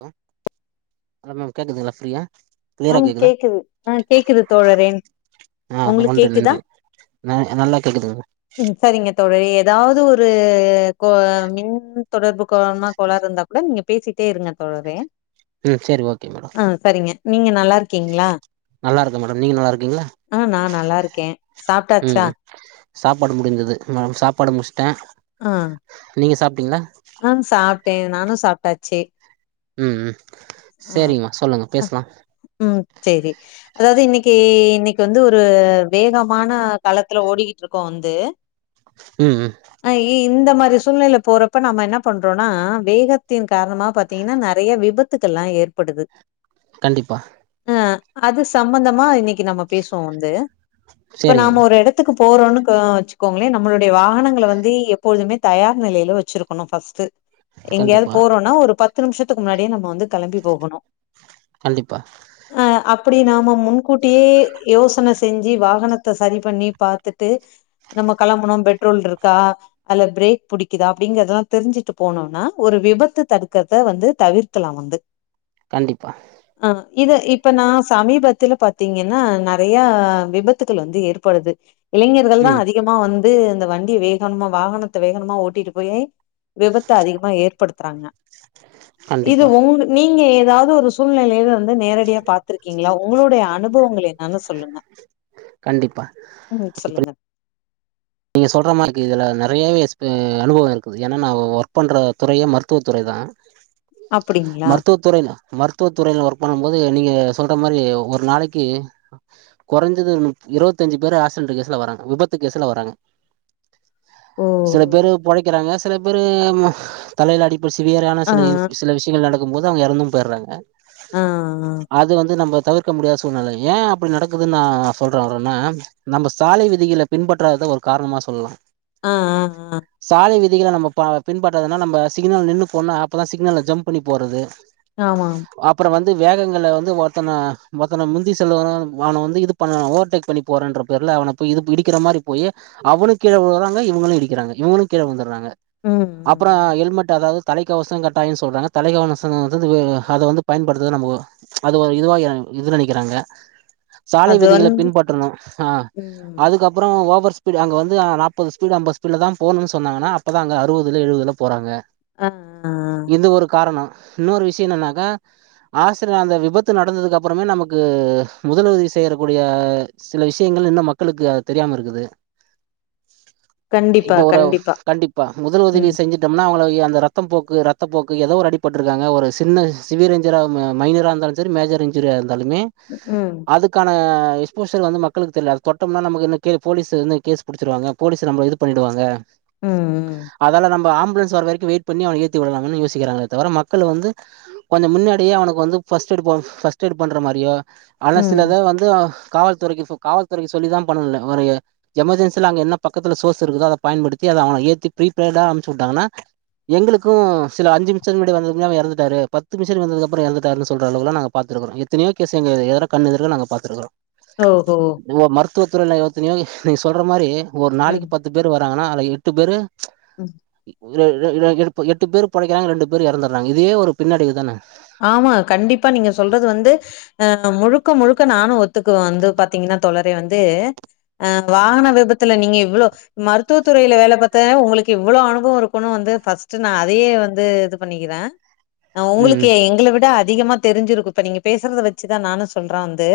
ஹ hello ma'am கேக்குதுங்களா ஃப்ரீயா கிளியரா ஆ கேக்குதா கேக்குது ஆ கேக்குது தோழரே ஆ உங்களுக்கு வந்து கேக்குதா நன்றி ந நல்லா கேக்குதுங்க ம் சரிங்க தோழரே ஏதாவது ஒரு கோ மின் தொடர்பு காரணமா கோளாரு இருந்தா கூட நீங்க பேசிட்டே இருங்க தோழரே ம் செரி ஓகே மேடோ ஆ சரிங்க நீங்க நல்லா இருக் கீங்களா நல்லா இருக்கே மேடம் நீங்க நல்லா இருக்கீங்களா ஆ நா நல்லா இருக்கே சாப்ட்டாச்சா ம் சாப்பாடு முடிஞ்சது நானு சாப்பாட முடிச்ட்டே ஆ நீங்க சாப்ட்டீங்களா ம் சாப்ட்டே நானு சாப்ட்டாச்சு ம் ம் ஆ சேரிங்கம்மா சொல்லுங்க பேசலா ம் சேரி அதாவது இன்னக்கி இன்னக்கி வந்து ஒரு வேகமான காலத்துல ஓடிக்கிட்டு இருக்கோ வந்து ம் ம் ஆ இ இந்த மாரி சூழ்நிலைல போறப்ப நம்ம என்ன பண்றோன்னா வேகத்தின் காரணமா பாத்தீங்கன்னா நெறைய விபத் துக்கல்லா ஏற்படுது கண்டிப்பா ஆ அது சம்மந்தமா இன்னக்கி நம்ம பேசுவோ வந்து இப்ப நாம சரிங்கம்மா ஒரு இடத் துக்கு போறோன்னு க வச்சுக்கோங்களே நம்மளுடைய வாகனங்கள வந்து எப்பொழுதுமே தயார் நிலையில வச்சிருக்கணு ஃபர்ஸ்ட் எங்கயாது கண்டிப்பா போறோன்னா ஒரு பத்து நிமிஷத்துக்கு முன்னாடியே நம்ம வந்து கெளம்பி போகணு கண்டிப்பா ஆ அப்டி நாம முன்கூட்டியே யோசன செஞ்சு வாகனத்த சரி பண்ணி பாத்துட்டு நம்ம கெளம்பணு பெட்ரோல் இருக்கா அதுல பிரேக் புடிக்குதா அப்டிங்குறதெல்லா தெரிஞ்சுட்டு போனோன்னா ஒரு விபத்து தடுக்கறத வந்து தவிர்க்கலா வந்து கண்டிப்பா ஆ இத இப்ப நா சமீபத்துல பாத்தீங்கன்னா நெறையா விபத்துகள் வந்து ஏற்படுது இளைஞர்கள் தா ம் அதிகமா வந்து இந்த வண்டிய வேகனமா வாகனத்த வேகனமா ஓட்டிட்டு போய் விபத்த அதிகமா ஏற்படுத்துறாங்க இது கண்டிப்பா ஒங் நீங்க ஏதாவது ஒரு சூழ்நிலையில வந் து நேரடியா பாத்திருக்கீங்களா உங்களுடைய அனுபவங்கள் என்னன்னு சொல்லுங்க கண்டிப்பா ம் சொல்லுங்க நீங்க சொல்ற மாரி எனக்கு இதுல நிறையவே எக்ஸ்பிரி அனுபவோ இருக்குது ஏன்னா நா ஒர்க் பண்ற துறையே மருத்துவத்துறை தா அப்டிங்களா? மருத்துவத் துறைல மருத்துவ துறையில ஒர்க் பண்ணம் போது நீங்க சொல்ற மாரி ஒரு நாளக்கி குறைஞ்சது ஒரு முப் இருபத்தஞ்சி பேரு ஆக்சிடென்ட் கேஸ்ல வராங்க விபத்து கேஸ்ல வராங்க ஓ! சில பேரு ஓ! பொழைக்கிறாங்க சில பேரு தலையில அடிப்பட் சிவியரான ஆ, சில சில விஷயங்கள் நடக் கும் போது அவங்க இறந்தும் போய்றாங்க ஆ, அத வந்து நம்ம தவிர்க் க முடியாத சூழ்நிலை ஏ அப்டி நடக்குது நா சொல்ற வர்றேன்னா நம்ம சாலை விதிகள பின்பற்றாதது தா ஒரு காரணமா சொல்லலா ஆ, ஆ, ஆ, ஆ, சாலை விதிகள நம்ம பா பின்பற்றாததுனா நம்ம சிக்னல் நின்னு போன்னா அப்பதா சிக்னல்ல ஜம்ப் பண்ணி போறது ஆமாம் அப்பறோ வந்து வேகங்கள்ல வந்து ஒருத்தன ஒருத்தன முந்தி செல்ல வ அவன வந்து இது பண்ண ஓவர்டேக் பண்ணி போறேன்ற பேர்ல அவன போயி இது இடிக்கிற மாரி போயி அவனு கீழ விழுறாங்க இவங்களு இடிக்கிறாங்க இவங்களு கீழ உழுந்துட்றாங்க ம் அப்பறோ ம். ஹெல்மெட் அதாவது தலைக்கவச கட்டாயன்னு சொல்றாங்க தலைக்கவனசனுங்கறது அத வந்து பயன்படுத்துறது நமக்கு அது ஒரு இதுவா யா இது நெனைக்கிறாங்க சாலை அது விதிகளை வந்து பின்பற்றணு ஆ ம். அதுக்கப்பறோ ஓவர்ஸ் பீடு அங்கவந்து அ நாப்பது ஸ்பீடு அம்பது ஸ்பீட்ல தா போணுன்னு சொன்னாங்கனா அப்ப தா அங்க அறுவதுல எழுவதுல போறாங்க ஆ, ஆ, ஆ. இது ஒரு காரணோ இன்னொரு விஷயம் என்னனாக்கா ஆக்சிரன் அந்த விபத்து நடந்ததுக்கு அப்புறமே நமக்கு முதல்உதவி செய்யறக்கூடிய சில விஷயங்கள் இன்னு மக்களுக்கு அது தெரியாம இருக்குது கண்டிப்பா, இப்ப ஒரு கண்டிப்பா. கண்டிப்பா முதல் ம். உதவி செஞ்சு ட்டம்னா அவங்களுக்கு அந்த ரத்தம் போக்கு ரத்தப்போக்கு ஏதோ ஒரு அடிபட்டுருக்காங்க ஒரு சின்ன சிவியரிஞ்சர் ம மைனராந்தாலுஞ் சரி மேஜர் இன்சுரியா இருந்தாலுமே ம்க்கும் அதுக்கான எக்ஸ்போஷர் வந்து மக்களுக்கு தெர்ல அது தொட்டம்னா நமக்கு என்ன கேளு போலீஸு வந்து கேஸ் புடிச்சிருவாங்க போலீஸ் நம்மள இது பண்ணிடுவாங்க ம் ம் அதால நம்ம ஆம்புலன்ஸ் வர வரைக்கு வெய்ட் பண்ணி அவன ஏத்தி விடலாமானு யோசிக்கறாங்களே தவிர மக்கள் வந்து கொஞ்சம் முன்னாடியே அவனுக்கு வந்து ஃபஸ்ட்டெய்ட் ஃபஸ்ட்டெய்டு பண்ற மாரியோ ஆனா ம் சிலத வந்து காவல்துறைக்குப்போ காவல்துறைக்கு சொல்லிதா பண்ணுல வர எமர்ஜென்சில அங்க என்ன பக்கத்துல சோர்ஸ் இருக்குதோ அத பயன்டுத்தி அத அவன ஏத்தி ப்ரீபெய்டா அம்ச்சு வுட்டாங்கனா எங்களுக்கு சில அஞ்சு நிம்ஷத்துக்கு முன்னாடி வந்துந்தா இறந்துடாரு பத்து நிமிஷத்துக்கு வந்ததுக்கு அப்புறம் இறந்துட்டாருன்னு சொல்ற அளவுகுலா நாங்க பாத்துருக்குறோ எத்தினியோ கேசு எங்க எதர கண்ணு எதுருல நாங்க பாத்துருக்குறோ ஓ ஓ ஓ மருத்துவத்துறையில யொத்தினியோ நீங்க சொல்ற மாரி ஒரு ம் நாளைக்கு பத்து பேர் வராங்கனா அதுல எட்டு பேரு ம் ரே ரே ரேகுருப்ப எட்டு பேர் பொழைக்கிறாங்க ரெண்டு பேர் இறந்துடுறாங்க இதே ஒரு பின்னடைவு தானே ஆமா கண்டிப்பா நீங்க சொல்றது வந்து ஹ முழுக்க முழுக்க நானு ஒத்துக்குவன் வந்து பாத்தீங்கன்னா தோழரே வந்து அ வாகன விபத்துல நீங்க இவ்ளோ மருத்துவத்துறையில வேலை பாத்த உங்களுக்கு இவ்ளோ அனுபவம் இருக்கும்னு வந்து ஃபர்ஸ்ட்டு நான் அதையே வந்து இது பண்ணிக்கிறே ஹ ம் உங்களுக்கு எங்கள விட அதிகமா தெரிஞ்சிருக்கு இப்ப நீங்க பேசுறத வெச்சுதா நானு சொல்ற வந்து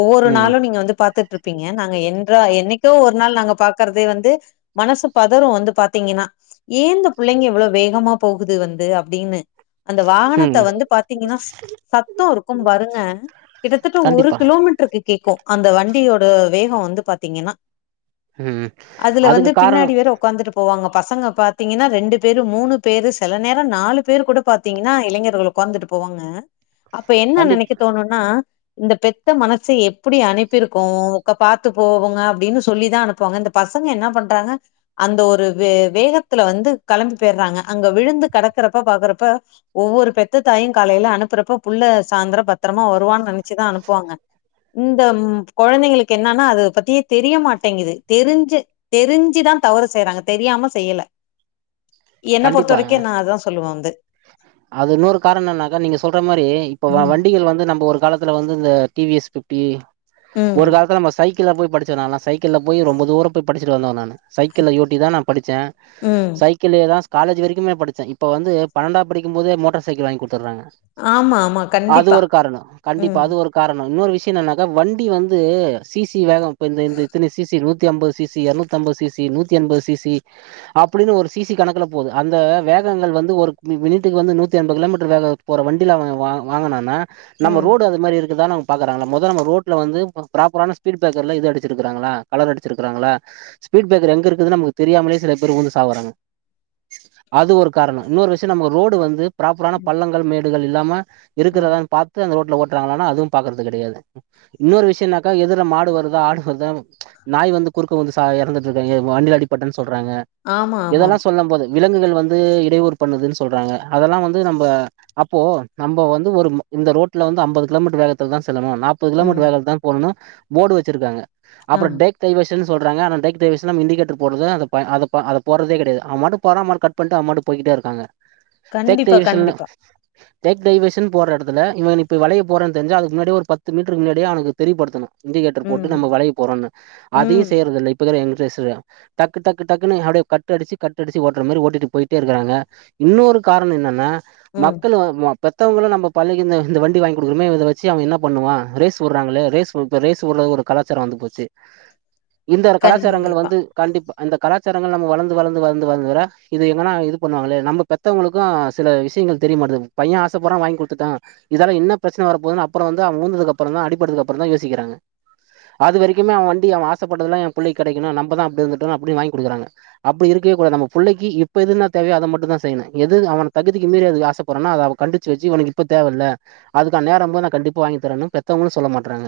ஒவ்வொரு ம் நாளு நீங்க வந்து பாத்துட்டு இருப்பீங்க நாங்க என்றா என்னைக்கோ ஒரு நாள் நாங்க பாக்கற்தே வந்து மனசு பதரு வந்து பாத்தீங்கனா ஏன் இந்த புள்ளைங்க இவ்ளோ வேகமா போகுது வந்து அப்டின்னு அந்த வாகன த ம் வந்து பாத்தீங்கனா சத்தோ இருக்கோ பாருங்க கிட்டத்தட்ட ஒரு கண்டிப்பா கிலோமீட்டர்க்கு கேக்கோ அந்த வண்டியோட வேகோ வந்து பாத்தீங்கன்னா ம் அதுல அதுக்கு வந்து காரணோ பின்னாடி வேற உக்காந்துட்டு போவாங்க பசங்க பாத்தீங்கனா ரெண்டு பேரு மூணு பேரு செல நேரோ நாலு பேர் கூட பாத்தீங்கனா இளைஞர்களுக் உகாந்துட்டு போவாங்க அப்ப என்ன கண்டிப் நெனைக்க தோணுனா இந்த பெத்த மனசு எப்புடி அனுப்பிருக்கு உக்க பார்த்து போகுங்க அப்டின்னு சொல்லிதா அனுப்புவாங்க இந்த பசங்க என்னா பண்றாங்க அந்த ஒரு வே வேகத்துல வந்து களம்பி போயிற்றாங்க அங்க விழுந்து கெடக்கறப்ப பாக்குறப்ப ஒவ்வொரு பெத்த தாயு காலையில அனுப்புறப்ப புள்ள சாந்திரோ பத்திரமா வருவான்னு நெனைச்சுதா அனுப்புவாங்க இந்தம் கொழந்தைங்களுக்கு என்னன்னா அத பத்தியே தெரிய மாட்டேங்குது தெரிஞ்சே தெரிஞ்சிதா தவறு செய்யறாங்க தெரியாம செய்யல என்ன பொறுத்த கண்டிப்பா வரைக்கு நா அததா சொல்லுவே வந்து அது இன்னோரு காரணன்னனாக்கா நீங்க சொல்ற மாரி இப்ப ம் வண்டிகள் வந்து நம்ப ஒரு காலத் துல வந்து இந்த டி வி எஸ் பிஃப்டி ஒரு ம் காலத்துல நம்ம சைக் கிள்ள போய் படிச்சே நான்லா சைக்கிள்ள போயி ரொம்ப தூர போய் படிச்சுட்டு வந்தவ நானு சைக்கிள ஓட்டி தா நா படிச்சே ம் சைக்கிள்ளயேதா காலெஜ் வரைக்குமே படிச்சே இப்ப வந்து பன்னெண்டாப்படிக்கும் போதே மோட்டார் சைக்கிள் வாங்கிகுடுத்துறாங்க ஆமா ஆமா அது கண்டிப்பா. ஒரு காரணோ கண்டிப்பா ம். அது ஒரு காரணோ இன்னோரு விஷ்ய என்னனாக்கா வண்டி வந்து சி சி வேகோ இ இந்த இத்தன சி சி நூத்தி அம்பது சி சி எர்நூத்தம்பது சி சி நூத்தி அம்பது சி சி அப்டின்னு ஒரு சிசி கணக்குல போது அந்த வேகங்கள் வந்து ஒரு நீ வீட்டுக்கு வந்து நூத்தி அம்பது கிலோ மீட்டர் வேக போற வண்டில வா வாங்கனானா நம்ம ம். ரோடு அது மாரி இருக்குதா நம் பாக்குறாங்க மொத நம்ம ரோட்ல வந்து ப்ராப்பரான ஸ்பீட் ப்ரேக்கர்ல இது அடிச்சிருக்காங்களா கலர் அடிச்சிருக்காங்களா ஸ்பீட் ப்ரேக்கர் எங்க இருக்குதுனு நமக்கு தெரியாமலே சில பேரு வுழுந்து சாவுறாங்க அது ஒரு காரணோ இன்னோரு விஷ் நம்ம ரோடு வந்து ப்ராப்பரான ம். பள்ளங்கள் மேடுகள் இல்லாம இருக்குறதா ம். பாத்து அந்த ரோட்ல ஓட்டுறாங்களானா அதுவு பாக்குறது கெடயாது இன்னோரு விஷயோனாக்கா எதுர்ல மாடு வருதா ஆடு வருதா நாய் வந்து குறுக்க வந்து சாய் இறந்துட்டு இருக்காங்க வண்டில அடிப்பட்டுன் சொல்றாங்க ஆமா, இதெல்லா ஆமாம். சொல்லு போது விலங்குகள் வந்து இடையூறு பண்ணுதுன்னு சொல்றாங்க அதெல்லா வந்து நம்ப அப்போ நம்ப வந்து ஒரு இந்த ரோட்ல வந்து அம்பது கிலோமீட்டர் வேகத்துல தா செல்லணு நாப் முப்பது கிலோ மீட்டர் ம். வேக தா போனு போர்டு வச்சிருக்காங்க அப்றொ ஆமா. டேக் டைவர்ஷன் சொல்றாங்க ஆனா டெக் டைவர்ஷன் நம்ம இன்டிகேடர் போடுறது அத பய அத பய அத போடுறதே கெடையாது அவ பாட்டுக்கு போறா அவ பாட் கட் பண்ட்டு அவ பாட்டுக்கு போய்கிட்டே இருக்காங்க டேக் கண்டிப்பா, டைவர்ஷன்னு கண்டிப்பா. டேக் டைவஷன் போட்ற எடத்துல இவ இப்ப வலைய போறான் தெரிஞ்சா அதுக்கு முன்னாடியே ஒரு பத்து மீட்டருக்கு முன்னாடிய அவனுக்கு தெரியப்படுத்தனு இண்டிகேட்டர் ம். போட்டு நம்ம வலைய போறோன்னு அதையு ம். செய்றதில்ல இப்போக்கற எங்ரேஸ்சரு டக்கு டக்கு டக்குன்னு அப்டியே கட்டு அடிச்சி கட்டு அடிச்சி ஓட்ற மாரி ஓட்டிட்டு போயிட்டே இருக்குறாங்க இன்னோரு காரண என்னன்னா ம். மக்கள் வந் ம பெத்தவங்களு நம்ம பள்ளிக்கு இந்த இந்த வண்டி வாங்கி குடுக்குறோமே இத வச்சு அவ என்ன பண்ணுவா ரேஸ் உடுறாங்களே ரேஸ் இப்ப ரேஸ் உடுற ஒரு கலா சாரோ வந்து போச்சு இந்த கலாச்சாரங்கள் கண்டிப்பா. வந்து கண்டிப்பா அந்த கலாச்சாரங்கள் நம்ம வளந்து வளந்து வளந்து வளந்து வர இது எங்கனா இது பண்ணுவாங்களே நம்ப பெத்தவங்களுக்கு சில விஷயங்கள் தெரிமாட்டுது பைய ஆசப்படுறா வாங்கி குடுத்துட்டோ இதால என்ன பிரச்சன வரப்போதுனு அப்றோ வந்து அவ வுழுந்தது அப்றோ தா அடிபட்டதுக்கு அப்றோ தா யோசிக்றாங்க அது வரைக்குமே அவ வண்டிய அவ ஆசப்பட்டதல்லா என் புள்ளைக்கு கெடைக்கணோ நம்பதா அப்டி இருந்துட்டோ அப்டின் வாங்கி குடுக்குறாங்க அப்டி இருக்கவே கூடாது நம்ப புள்ளைக்கு இப்ப எதுனா தேவயோ அத மட்டுதா செய்யனு எது அவன தகுதிக்கு மீறி அது ஆசப்பறானோ அத அவ கண்டிச்சி வச்சு இவனுக்கு இப்ப தேவல்ல அதுக்கான நேரோ போது நா கண்டிப்பா வாங்கி தரணு பெத்தவங்களு சொல்ல மாட்றாங்க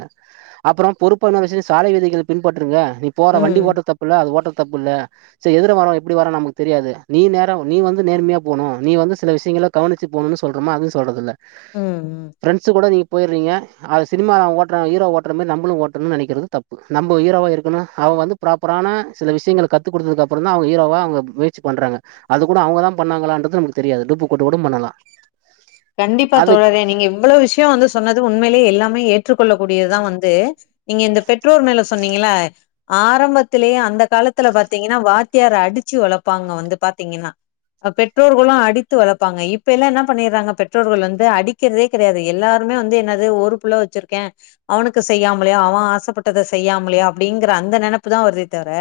அப்றோ பொறுப்பான விசயோ சாலை விதிகளை பின்பற்றுங்க போற வண்டி ஓட்ற ம். தப்புல அது ஓட்ற தப்புல செரி எதுர வர எப்டி வர நமக்கு தெரியாது நீ நேரா நீ வந்து நேர்மையா போனு நீ வந்து சில விஷயங்கள கவனிச்சு போகனு சொல்றமா அது சொல்றதுல்ல ம். ம். பிரெண்ஸு கூட நீங் போய்றீங்க அத சினிமா ஓட்ற ஹீரோ ஓட்ற மாரி நம்மலு ஓட்டணுனு நெனக்கிறது தப்பு நம்ப ஹீரோவா இருக்கனு அவங்க வந்து ப்ராப்பரான சில விஷயங்கள கத்து குடுத்ததுக்கப்புறந்தா அவங்க ஹீரோவா அவங்க முயற்சி பண்றாங்க அது கூட அவங்கதா பண்ணாங்களான்றது நமக்கு தெரியாது டூப்பு போட்டு கூட பண்ணலா கண்டிப்பா அதுக்கு தோழரே நீங்க இவ்ளோ விஷ்யோ வந்து சொன்னது உண்மேலே எல்லாமே ஏ ற்றுக்கொள்ள கூடியதுதா வந்து நீங்க இந்த பெற்றோர் மேல சொன்னீங்கள ஆரம்பத்திலேயே அந்த காலத்துல பாத்தீங்கனா வாத்தியார் அடிச்சு வளப்பாங்க வந்து பாத்தீங்கனா பெற்றோர்களு அடித்து வளப்பாங்க இப்ப எல்லா என்ன பண்ணிறாங்க பெற்றோர்கள் வந்து அடிக்கிறதே கெடையாது எல்லாருமே வந்து என்னது ஒரு புள்ள வச்சிருக்கே அவனுக்கு செய்யாமலையா அவ ஆசப்பட்டத செய்யாமலையா அப்டிங்கிற அந்த நெனப்புதா வருதே தவர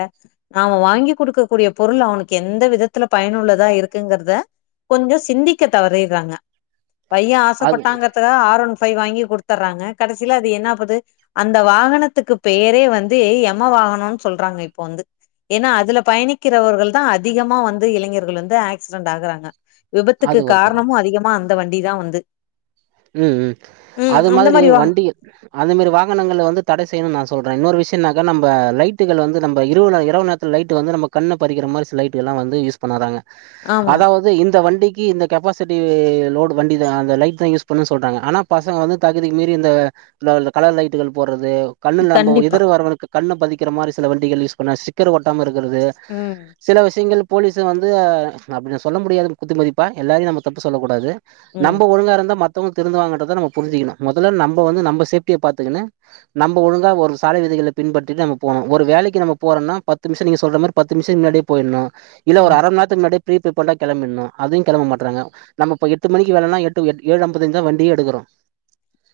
அவ வாங்கி குடுக்க கூடியப் பொருள் அவனுக்கு எந்த விதத்துல பயனுள்ளதா இருக்குங்கிறத கொஞ்சோ சிந்திக்க தவறிர்றாங்க பைய அது ஆசப்பட்டாங்கறதுகாக ஆர் ஒன் ஃபை வாங்கி குடுத்தர்றாங்க கடைசில அது என்னாப்புது அந்த வாகனத்துக்குப் பெயரே வந்தேய் எம வாகனனொன் சொல்றாங்க இப்போ வந்து ஏனா அதுல பயணிக்கிறவர்கள்தா அதிகமா வந்து இளைஞர்கள் வந்து ஆக்சிடென்ட் ஆகறாங்க விபத்துக்கு அது ஒரு காரண காரணமு அதிகமா அந்த வண்டிதா வந்து ம் ம் ம் அது அந்த மாதிரி மாரி வா வண்டிய அந்த மாரி வாகனங்கள வந்து தட செய்யணுன் நா சொல்றே இன்னொரு விஷ்யனாக்கா நம்ப லைட்டுகள் வந்து நம்ம இருவுள இரவு நேத் த்துல் லைட்டு வந்து நம்ம கண்ணப் பறிக்கிற மாரி சில லைட்டுகள்லா வந்து யூஸ் பண்ணாதாங்க ஆமா அதாவது இந்த வண்டிக்கி இந்த கெப்பாசிட்டி லோடு வண்டி இது அந்த லைட்தா யூஸ் ப்புனு சொல்றாங்க ஆனாப் பசங்க வந்து தகுதிக்கு மீறி இந்த இந்த ல கலர் லைட்டுகள் போர்றது கண்ணுல் நம்போ கண்டிப்பா எதுற வரவனுக்குக் கண்ணப் பதிக்கிற மாரி சில வண்டிகள் யூஸ் பண்ண சிக் க்கர் ஒட்டமா இருக்கிறது ம் சில விஷியங்கள் போலீசு வந்து நா அப்டி நா சொல்லம் முடியாது குத்து மதிப்பா எல்லாரயும் நம்ம தப்பு சொல்லகூடாது ம் நம்ப ஒழுங்கா இருந்தா மத்தவங்க திருந்துவாங்கன்றத நம்ம புரிஞ்சிக்கிணு மொதல நம்போ வந்து நம்ம சேஃப்டிய பாத்துகினு நம்ப ஒழுங்கா ஒரு சாலை விதிகளப் பின்பற்றிட்டு நம்ம போனு ஒரு வேலைக்கி நம்ம போறனா பத்து நிம்ஷம் நீங்க சொல்ற மாரிப் பத்து நிம்ஷ முன்னாடியே போயிட்னு இல்ல ஒரு ம் அரம்னேர் த்துக் முன்னாடியேப் பிரீப்பே போட்டா கெளம்பிட்னு அதியுங் கெளம்ப மாட்றாங்க நம்ப இப்ப எட்டு மணிக்கு வேலனா எட்டு எட் ஏழு அம் ப்பதஞ்சிக்தா வண்டியே எடுகறோ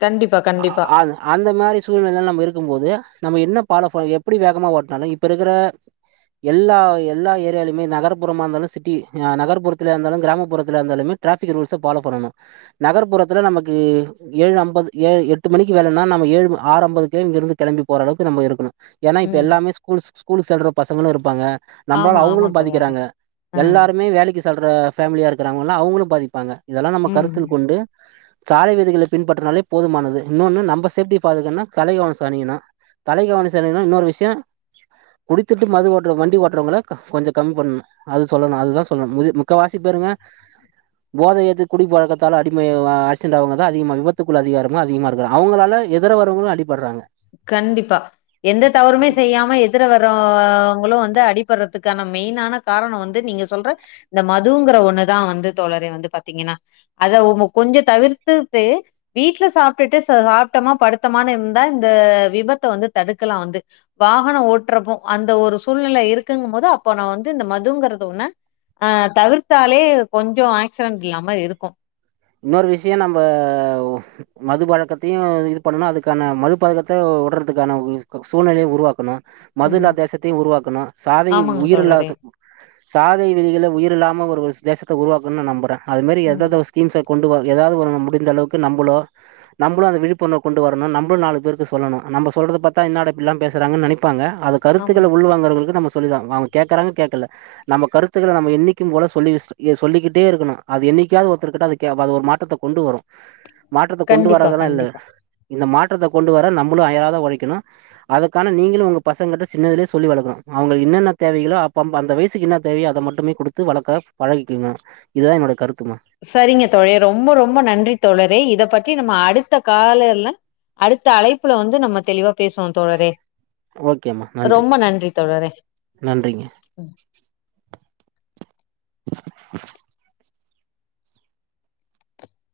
கண்டிப்பா கண்டிப்பா ஆது அந்த மாரி சூழ்நிலைல நம்ம இருக்கும் போது நம்ம என்னப் பாலோப எப்டி வேகமா ஓட்னாலு இப்ப இருகற எல்லா எல்லா ஏரியாலியுமே நகர்ப்புறமா இந்தாலு சிட்டி அ நகர்புரத்திலியா இந்தாலு கிராமப்புறத்திலியா இந்தாலுமே ட்ராஃபிக் ரூல்ஸ ஃபாலோ பண்ணணு நகர்புறத்தல நமக்கு ஏழு அம்பது ஏழு எட்டு மணிக்கு வேலனா நம்ம ஏழும ஆறு அம்பதுகே இங்கிருந்து கெளம்பி போற அளவுக்கு நம்ம இருக்கணு ஏனா இப்ப ம் எல்லாமே ஸ்கூல்ஸ் ஸ்கூல்ஸ் செல்றப் பசங்களு இருப்பாங்க நம்பால ஆமா ஆமா அவுங்ளு தோழரே பாதிக்கிறாங்க ஆ எல்லாருமே வேலைக்குச் தல்ற ஃபேமிலியா இருக்கிறாங்கன்னா அவுங்குளுப் பாதிப்பாங்க இதலாம் நம்ம ம் கருத்தில் கொண்டு சாலை விதிகளைப் பின்பற்றினாலேப் போதுமானது இன்னொன்னு நம்ம சேஃப்டி பாதுகின்னா தலை கவச அணியனு தலைக்கவனச இல்லைனா இன்னொரு விஷ்யோ குடித்திட்டு மது ஓட்ற வண்டி ஓட்றவங்கள கொஞ்சோ கம்மி பண்ணு அது சொல்லணு அதுதா சொல்லணு முதி முக்கவாசிப் பேருங்க போதய ஏத்து குடி பழக்கத் தால அடிமையவா அக்சிடேன்ட்டாவங்கதா அதிகமா விபத்துக்குள் அதிகாரமா அதிகமா இருக்க அவுங்களால எதர வரவுங்களு அடிபர்றாங்க கண்டிப்பா எந்த தவறுமே செய்யாம எத் எதர வரவுங்களு வந்து அடிப்பர்றதுக்கான மெயினான காரண வந்து நீங்க சொல்ற இந்த மதுங்கற ஒன்னுதா வந்து தோழரே வந்து பாத்தீங்கனா அத அவுங்க கொஞ்சத் தவிர்த்துட்டு வீட்ல சாப்ட்டுட்டு ச சாப்டமா படுத்தமானு இருந்தா இந்த விபத்த வந்து தடுக்கலா வந்து வாகனோ ஓட்றப்போ அந்த ஒரு சூழ்நில இருக்குங்கும் போது அப்போ நா வந்து இந்த மதுங்கறது ஒன்ன அ தவிர்த்தாலே கொஞ்சோ ஆக்சிடென்ட் இல்லாம இருக்கு இன்னொரு விஷ்யோ நம்பவு மது பழக்கத்தையு இதுப் பண்ணனு அதுக்கான மதுப் பழக்கத்த வுட்றதுக்கான சூழ்நிலைய உருவாக்கணு மது இல்லா ம் தேசத்தையு உருவாக்கணு சாதி ஆமாங்க உயிர் தோழரே இல்லாத சாதை விளிகிள உயிர் இல்லாம ஒரு ஒருச் தேசத்த உருவாக்குன் நா நம்பறே அது மேரி ம் எததோச் தீம்ஸ கொண்டுவ எதாவது ஒரு நம் முடிந்தளவுக்கு நம்பளோ நம்மளு அந்த விழிப்புணர்வு கொண்டு வரணு நம்ளு நாலு பேருக்கு சொல்லணு நம்ம சொல்றத பத்தா என்னடாப்டில்லா பேசுறாங்க நனைப்பாங்க அத கருத்துக்கள ஆமாங்க உள்வாங்கறவளுக்கு நம்ம சொல்லிதா ஆவனு வாங்க கேக்குறாங்க கேக்கல நம்ம கருத்துக்களை நம்ம என்னைக்கு போல சொல்லிவஸ் சொல்லிக்கிட்டே இருக்கணு அது என்னைக்காது ஒரு திருக்கட்டாதுக்கே அது ஒரு மாற்றத்த கொண்டு வரு மாற்றத்த கொண்டு கண்டிப்பா வராதெல்லா இல்ல கண்டிப்பா இந்த மாற்றத்த கொண்டு வர நம்மளு அயராத ஒழைக்கணு அதுக்கான நீங்களு உங்க பசங்கட்ட சின்னதிலே சொல்லி வளக்கணு அவங்க என்னென்ன தேவைகளோ அப்பப் அந்த வயசுக்கு என்ன தேவயோ அத மட்டுமே குடுத்து வளக்க பழகிக்குங்க இதுதா என்னோட கருத்துமா சரிங்க தோலே ரொம்ப ரொம்ப நன்றி தோழரே இத பத்தி நம்ம அடுத்த காலர்ல அடுத்த அழைப்புல வந்து நம்ம தெளிவா பேசுவோ தோழரே, ரொம்ப நன்றி தோழரே. நன்றிங்க